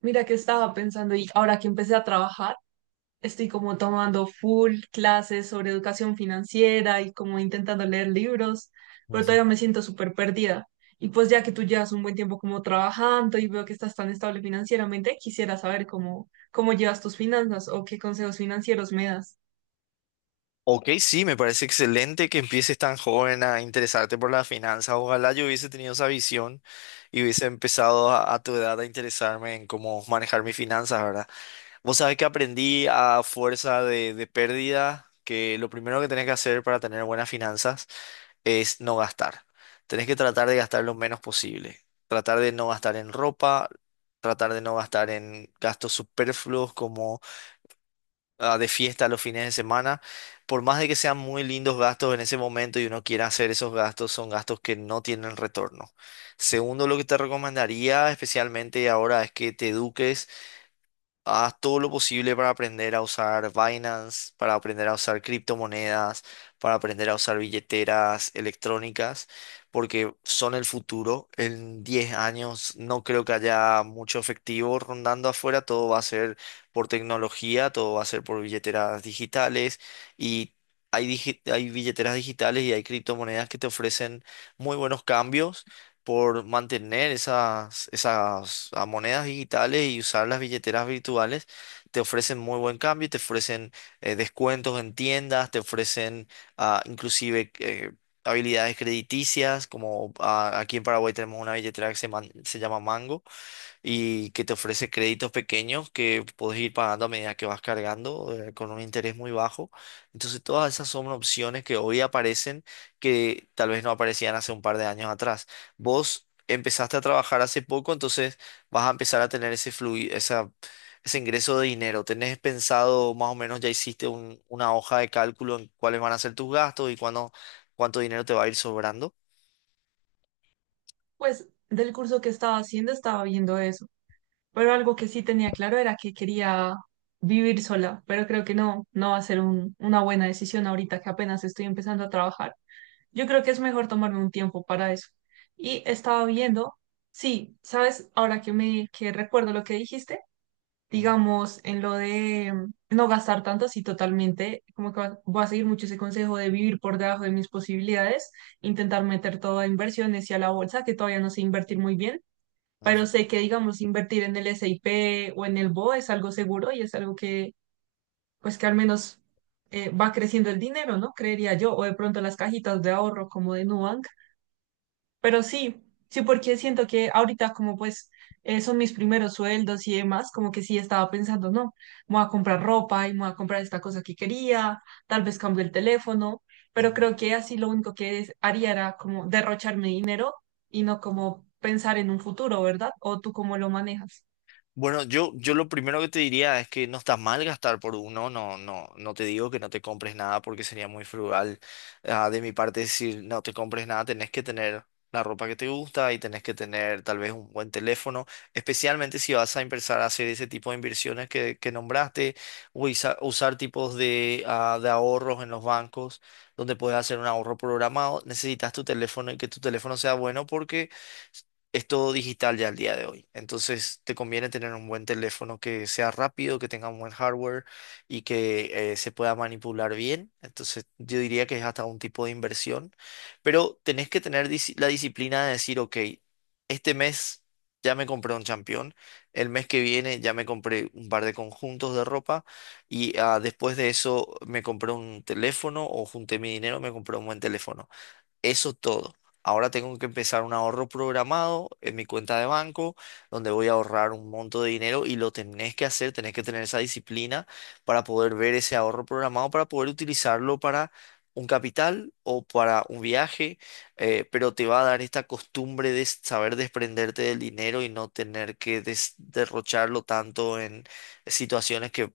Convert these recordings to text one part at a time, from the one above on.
Mira que estaba pensando y ahora que empecé a trabajar, estoy como tomando full clases sobre educación financiera y como intentando leer libros, No pero sé. todavía me siento súper perdida. Y pues ya que tú llevas un buen tiempo como trabajando y veo que estás tan estable financieramente, quisiera saber cómo llevas tus finanzas o qué consejos financieros me das. Ok, sí, me parece excelente que empieces tan joven a interesarte por las finanzas. Ojalá yo hubiese tenido esa visión y hubiese empezado a tu edad a interesarme en cómo manejar mis finanzas, ¿verdad? Vos sabés que aprendí a fuerza de pérdida que lo primero que tenés que hacer para tener buenas finanzas es no gastar. Tenés que tratar de gastar lo menos posible. Tratar de no gastar en ropa, tratar de no gastar en gastos superfluos como de fiesta los fines de semana, por más de que sean muy lindos gastos en ese momento y uno quiera hacer esos gastos, son gastos que no tienen retorno. Segundo, lo que te recomendaría especialmente ahora es que te eduques. Haz todo lo posible para aprender a usar Binance, para aprender a usar criptomonedas, para aprender a usar billeteras electrónicas, porque son el futuro. En 10 años no creo que haya mucho efectivo rondando afuera. Todo va a ser por tecnología, todo va a ser por billeteras digitales y hay billeteras digitales y hay criptomonedas que te ofrecen muy buenos cambios por mantener esas monedas digitales y usar las billeteras virtuales, te ofrecen muy buen cambio, te ofrecen descuentos en tiendas, te ofrecen inclusive habilidades crediticias, como aquí en Paraguay tenemos una billetera que se llama Mango y que te ofrece créditos pequeños que puedes ir pagando a medida que vas cargando con un interés muy bajo. Entonces, todas esas son opciones que hoy aparecen que tal vez no aparecían hace un par de años atrás. Vos empezaste a trabajar hace poco, entonces vas a empezar a tener ese ingreso de dinero. ¿Tenés pensado más o menos, ya hiciste una hoja de cálculo en cuáles van a ser tus gastos y cuándo, cuánto dinero te va a ir sobrando? Pues del curso que estaba haciendo estaba viendo eso. Pero algo que sí tenía claro era que quería vivir sola, pero creo que no, no va a ser una buena decisión ahorita que apenas estoy empezando a trabajar. Yo creo que es mejor tomarme un tiempo para eso. Y estaba viendo, sí, sabes, ahora que me que recuerdo lo que dijiste, Ujú, digamos en lo de no gastar tanto, sí, totalmente, como que voy a seguir mucho ese consejo de vivir por debajo de mis posibilidades, intentar meter todo a inversiones y a la bolsa, que todavía no sé invertir muy bien pero ujú, sé que, digamos, invertir en el SIP o en el BO es algo seguro y es algo que, pues, que al menos va creciendo el dinero, ¿no? Creería yo, o de pronto las cajitas de ahorro como de Nubank, pero sí, sí, porque siento que ahorita como pues son mis primeros sueldos y demás, como que sí estaba pensando, no, me voy a comprar ropa y me voy a comprar esta cosa que quería, tal vez cambio el teléfono, ujú. pero creo que así lo único que haría era como derrocharme dinero y no como pensar en un futuro, ¿verdad? ¿O tú cómo lo manejas? Bueno, yo lo primero que te diría es que no está mal gastar por uno, no, no, no te digo que no te compres nada porque sería muy frugal de mi parte decir no te compres nada, tenés que tener la ropa que te gusta y tenés que tener tal vez un buen teléfono, especialmente si vas a empezar a hacer ese tipo de inversiones que nombraste, o usar tipos de ahorros en los bancos donde puedes hacer un ahorro programado, necesitas tu teléfono y que tu teléfono sea bueno porque es todo digital ya al día de hoy. Entonces te conviene tener un buen teléfono que sea rápido, que tenga un buen hardware y que se pueda manipular bien. Entonces yo diría que es hasta un tipo de inversión, pero tenés que tener la disciplina de decir, ok, este mes ya me compré un champión, el mes que viene ya me compré un par de conjuntos de ropa y después de eso me compré un teléfono o junté mi dinero, me compré un buen teléfono. Eso todo. Ahora tengo que empezar un ahorro programado en mi cuenta de banco, donde voy a ahorrar un monto de dinero y lo tenés que hacer, tenés que tener esa disciplina para poder ver ese ahorro programado, para poder utilizarlo para un capital o para un viaje, pero te va a dar esta costumbre de saber desprenderte del dinero y no tener que derrocharlo tanto en situaciones que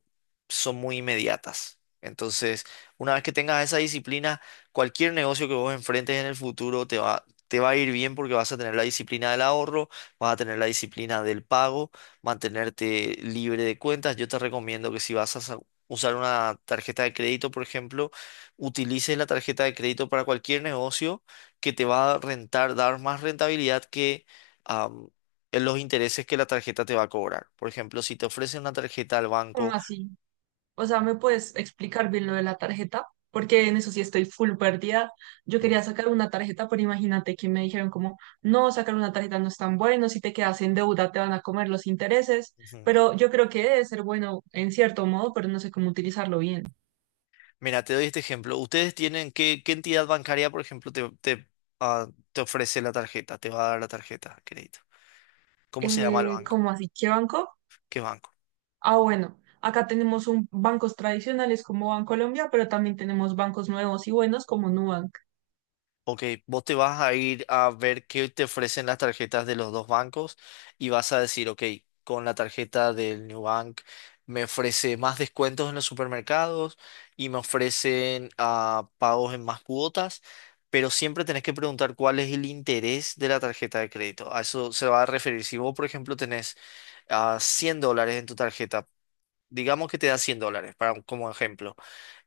son muy inmediatas. Entonces, una vez que tengas esa disciplina, cualquier negocio que vos enfrentes en el futuro te va a ir bien porque vas a tener la disciplina del ahorro, vas a tener la disciplina del pago, mantenerte libre de cuentas. Yo te recomiendo que si vas a usar una tarjeta de crédito, por ejemplo, utilices la tarjeta de crédito para cualquier negocio que te va a rentar, dar más rentabilidad que... am, en los intereses que la tarjeta te va a cobrar. Por ejemplo, si te ofrecen una tarjeta al ¿Cómo banco. así? O sea, ¿me puedes explicar bien lo de la tarjeta? Porque en eso sí estoy full perdida. Yo quería sacar una tarjeta, pero imagínate que me dijeron como, no, sacar una tarjeta no es tan bueno, si te quedas en deuda te van a comer los intereses, Ujú. pero yo creo que debe ser bueno en cierto modo, pero no sé cómo utilizarlo bien. Mira, te doy este ejemplo. ¿Ustedes tienen qué, qué entidad bancaria, por ejemplo, ah, te ofrece la tarjeta, te va a dar la tarjeta de crédito? ¿Cómo se llama el banco? ¿Cómo así? ¿Qué banco? ¿Qué banco? Ah, bueno, acá tenemos un, bancos tradicionales como Bancolombia, pero también tenemos bancos nuevos y buenos como Nubank. Ok, vos te vas a ir a ver qué te ofrecen las tarjetas de los dos bancos y vas a decir, ok, con la tarjeta del New Bank me ofrece más descuentos en los supermercados y me ofrecen pagos en más cuotas, pero siempre tenés que preguntar cuál es el interés de la tarjeta de crédito. A eso se va a referir. Si vos, por ejemplo, tenés a 100 dólares en tu tarjeta. Digamos que te da 100 dólares, para, como ejemplo.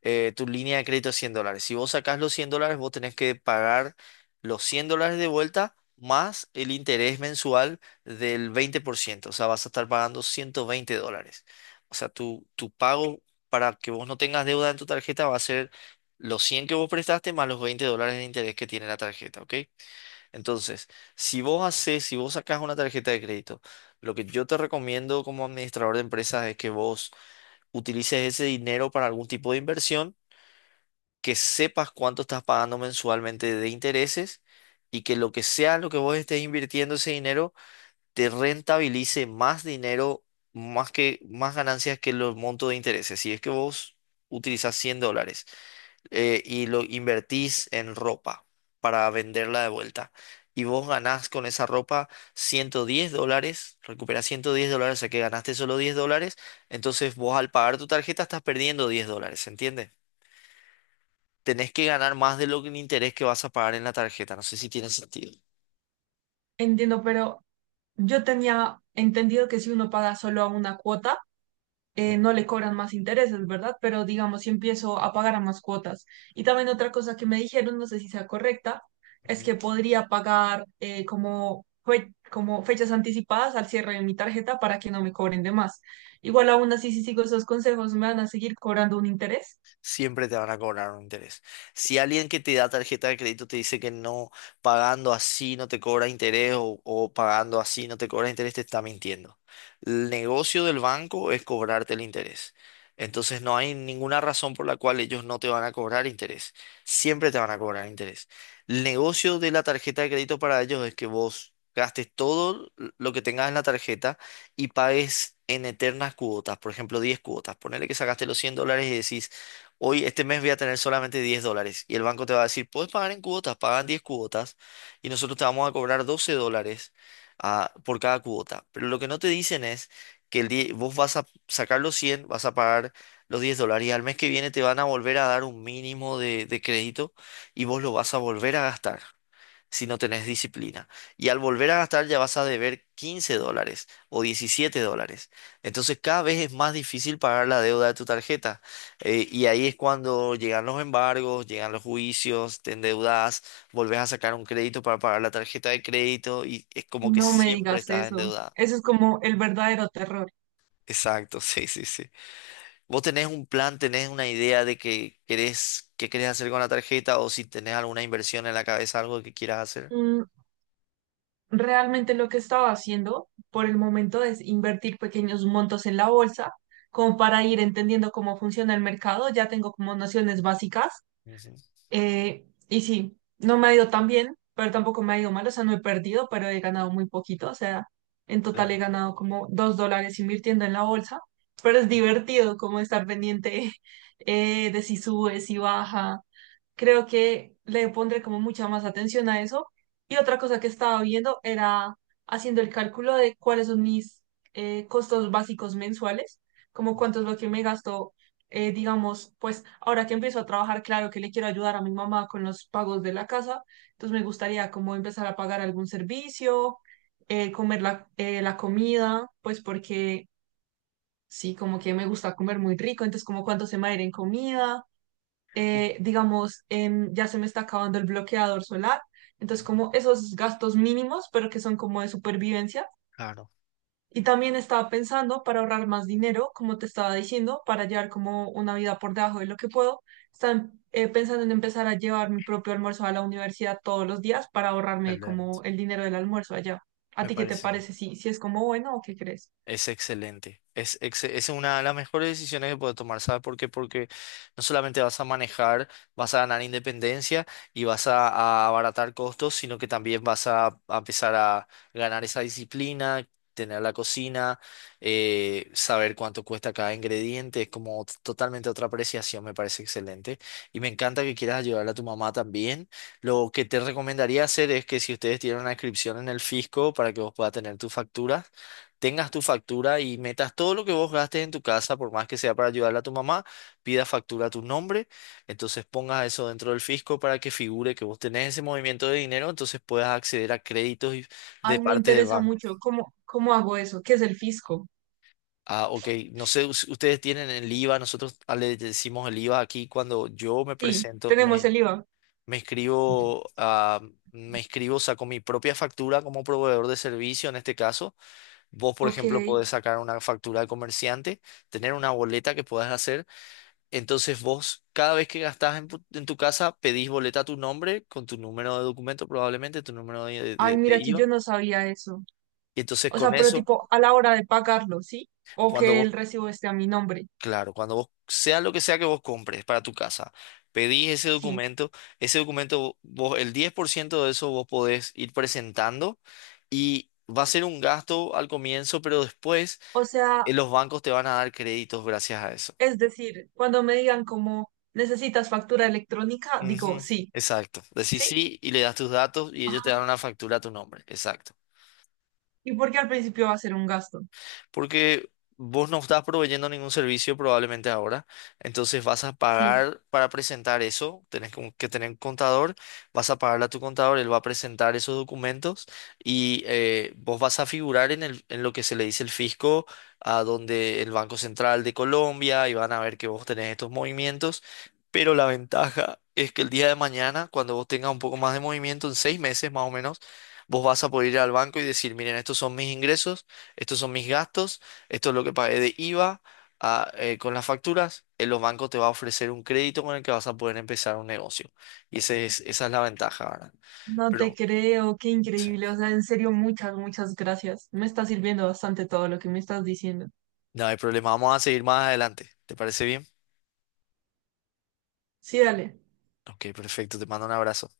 Tu línea de crédito es 100 dólares. Si vos sacás los 100 dólares, vos tenés que pagar los 100 dólares de vuelta más el interés mensual del 20%. O sea, vas a estar pagando 120 dólares. O sea, tu pago para que vos no tengas deuda en tu tarjeta va a ser los 100 que vos prestaste más los 20 dólares de interés que tiene la tarjeta, ¿ok? Entonces, si vos haces, si vos sacás una tarjeta de crédito, lo que yo te recomiendo como administrador de empresas es que vos utilices ese dinero para algún tipo de inversión, que sepas cuánto estás pagando mensualmente de intereses y que lo que sea lo que vos estés invirtiendo ese dinero te rentabilice más dinero, más que más ganancias que los montos de intereses. Si es que vos utilizás 100 dólares y lo invertís en ropa para venderla de vuelta. Y vos ganás con esa ropa 110 dólares, recuperás 110 dólares, o sea que ganaste solo 10 dólares, entonces vos al pagar tu tarjeta estás perdiendo 10 dólares, ¿entiendes? Tenés que ganar más de lo que el interés que vas a pagar en la tarjeta, no sé si tiene sentido. Entiendo, pero yo tenía entendido que si uno paga solo a una cuota, Ujú. No le cobran más intereses, ¿verdad? Pero digamos, si empiezo a pagar a más cuotas. Y también otra cosa que me dijeron, no sé si sea correcta, es que podría pagar como, como fechas anticipadas al cierre de mi tarjeta para que no me cobren de más. Igual aún así, si sigo esos consejos, ¿me van a seguir cobrando un interés? Siempre te van a cobrar un interés. Si alguien que te da tarjeta de crédito te dice que no, pagando así no te cobra interés o pagando así no te cobra interés, te está mintiendo. El negocio del banco es cobrarte el interés. Entonces no hay ninguna razón por la cual ellos no te van a cobrar interés. Siempre te van a cobrar interés. El negocio de la tarjeta de crédito para ellos es que vos gastes todo lo que tengas en la tarjeta y pagues en eternas cuotas, por ejemplo, 10 cuotas. Ponele que sacaste los 100 dólares y decís, hoy este mes voy a tener solamente 10 dólares. Y el banco te va a decir, puedes pagar en cuotas, pagan 10 cuotas y nosotros te vamos a cobrar 12 dólares por cada cuota. Pero lo que no te dicen es que vos vas a sacar los 100, vas a pagar los 10 dólares y al mes que viene te van a volver a dar un mínimo de crédito y vos lo vas a volver a gastar si no tenés disciplina. Y al volver a gastar ya vas a deber 15 dólares o 17 dólares. Entonces cada vez es más difícil pagar la deuda de tu tarjeta. Y ahí es cuando llegan los embargos, llegan los juicios, te endeudas, volvés a sacar un crédito para pagar la tarjeta de crédito y es como que No me siempre digas estás eso. endeudado. Eso es como el verdadero terror. Exacto, sí, sí, sí. ¿Vos tenés un plan, tenés una idea de qué querés hacer con la tarjeta o si tenés alguna inversión en la cabeza, algo que quieras hacer? Mm, realmente lo que estaba haciendo por el momento es invertir pequeños montos en la bolsa, como para ir entendiendo cómo funciona el mercado. Ya tengo como nociones básicas Ujú. Y sí, no me ha ido tan bien, pero tampoco me ha ido mal, o sea, no he perdido, pero he ganado muy poquito, o sea, en total he Claro. ganado como $2 invirtiendo en la bolsa, pero es divertido como estar pendiente de si sube, si baja. Creo que le pondré como mucha más atención a eso. Y otra cosa que estaba viendo era haciendo el cálculo de cuáles son mis costos básicos mensuales, como cuánto es lo que me gasto digamos, pues ahora que empiezo a trabajar, claro que le quiero ayudar a mi mamá con los pagos de la casa, entonces me gustaría como empezar a pagar algún servicio, comer la, la comida, pues porque sí, como que me gusta comer muy rico, entonces como cuánto se me va a ir en comida, Uh. Digamos, ya se me está acabando el bloqueador solar, entonces como esos gastos mínimos, pero que son como de supervivencia Claro, y también estaba pensando para ahorrar más dinero, como te estaba diciendo, para llevar como una vida por debajo de lo que puedo. Están pensando en empezar a llevar mi propio almuerzo a la universidad todos los días para ahorrarme como excelente. el dinero del almuerzo allá. ¿A Me ti qué te parece. parece? ¿Si, si es como bueno o qué crees? Es excelente. Es, es una de las mejores decisiones que puedes tomar, ¿sabes por qué? Porque no solamente vas a manejar, vas a ganar independencia y vas a abaratar costos, sino que también vas a empezar a ganar esa disciplina, tener la cocina, saber cuánto cuesta cada ingrediente. Es como totalmente otra apreciación, me parece excelente. Y me encanta que quieras ayudar a tu mamá también. Lo que te recomendaría hacer es que si ustedes tienen una inscripción en el fisco para que vos puedas tener tu factura tengas tu factura y metas todo lo que vos gastes en tu casa, por más que sea para ayudarle a tu mamá, pidas factura a tu nombre, entonces pongas eso dentro del fisco para que figure que vos tenés ese movimiento de dinero, entonces puedas acceder a créditos y de Ay, me parte del interesa banco. mucho. ¿Cómo hago eso? ¿Qué es el fisco? Ah, ok, no sé, ustedes tienen el IVA, nosotros le decimos el IVA aquí cuando yo me Sí, presento, tenemos el IVA. me escribo, ah, me escribo, saco mi propia factura como proveedor de servicio en este caso. Vos, por Ok. ejemplo, podés sacar una factura de comerciante, tener una boleta que puedas hacer. Entonces vos, cada vez que gastás en tu casa, pedís boleta a tu nombre, con tu número de documento probablemente, tu número de, de, Ay, de- de mira que IVA. yo no sabía eso. Y entonces O con sea, pero eso, tipo a la hora de pagarlo, ¿sí? O cuando que vos, el recibo esté a mi nombre. claro, cuando vos, sea lo que sea que vos compres para tu casa, pedís Sí. Ese documento, vos, el 10% de eso vos podés ir presentando y va a ser un gasto al comienzo, pero después O sea, los bancos te van a dar créditos gracias a eso. es decir, cuando me digan como, ¿necesitas factura electrónica? Digo, Ujú. sí, Exacto. Decís ¿sí? sí y le das tus datos y ellos te Ah, dan una factura a tu nombre. Exacto. ¿y porque al principio va a ser un gasto? Porque vos no estás proveyendo ningún servicio probablemente ahora, entonces vas a Sí. pagar para presentar eso, tenés como que tener un contador, vas a pagarle a tu contador, él va a presentar esos documentos y vos vas a figurar en lo que se le dice el fisco, a donde el Banco Central de Colombia y van a ver que vos tenés estos movimientos, pero la ventaja es que el día de mañana, cuando vos tengas un poco más de movimiento, en 6 meses más o menos, vos vas a poder ir al banco y decir, miren, estos son mis ingresos, estos son mis gastos, esto es lo que pagué de IVA con las facturas. En los bancos te va a ofrecer un crédito con el que vas a poder empezar un negocio. Y esa es la ventaja, ¿verdad? No te Pero creo, qué sí, increíble. O sea, en serio, muchas, muchas gracias. Me está sirviendo bastante todo lo que me estás diciendo. no hay problema, vamos a seguir más adelante. ¿Te parece bien? Sí, dale. Ok, perfecto, te mando un abrazo.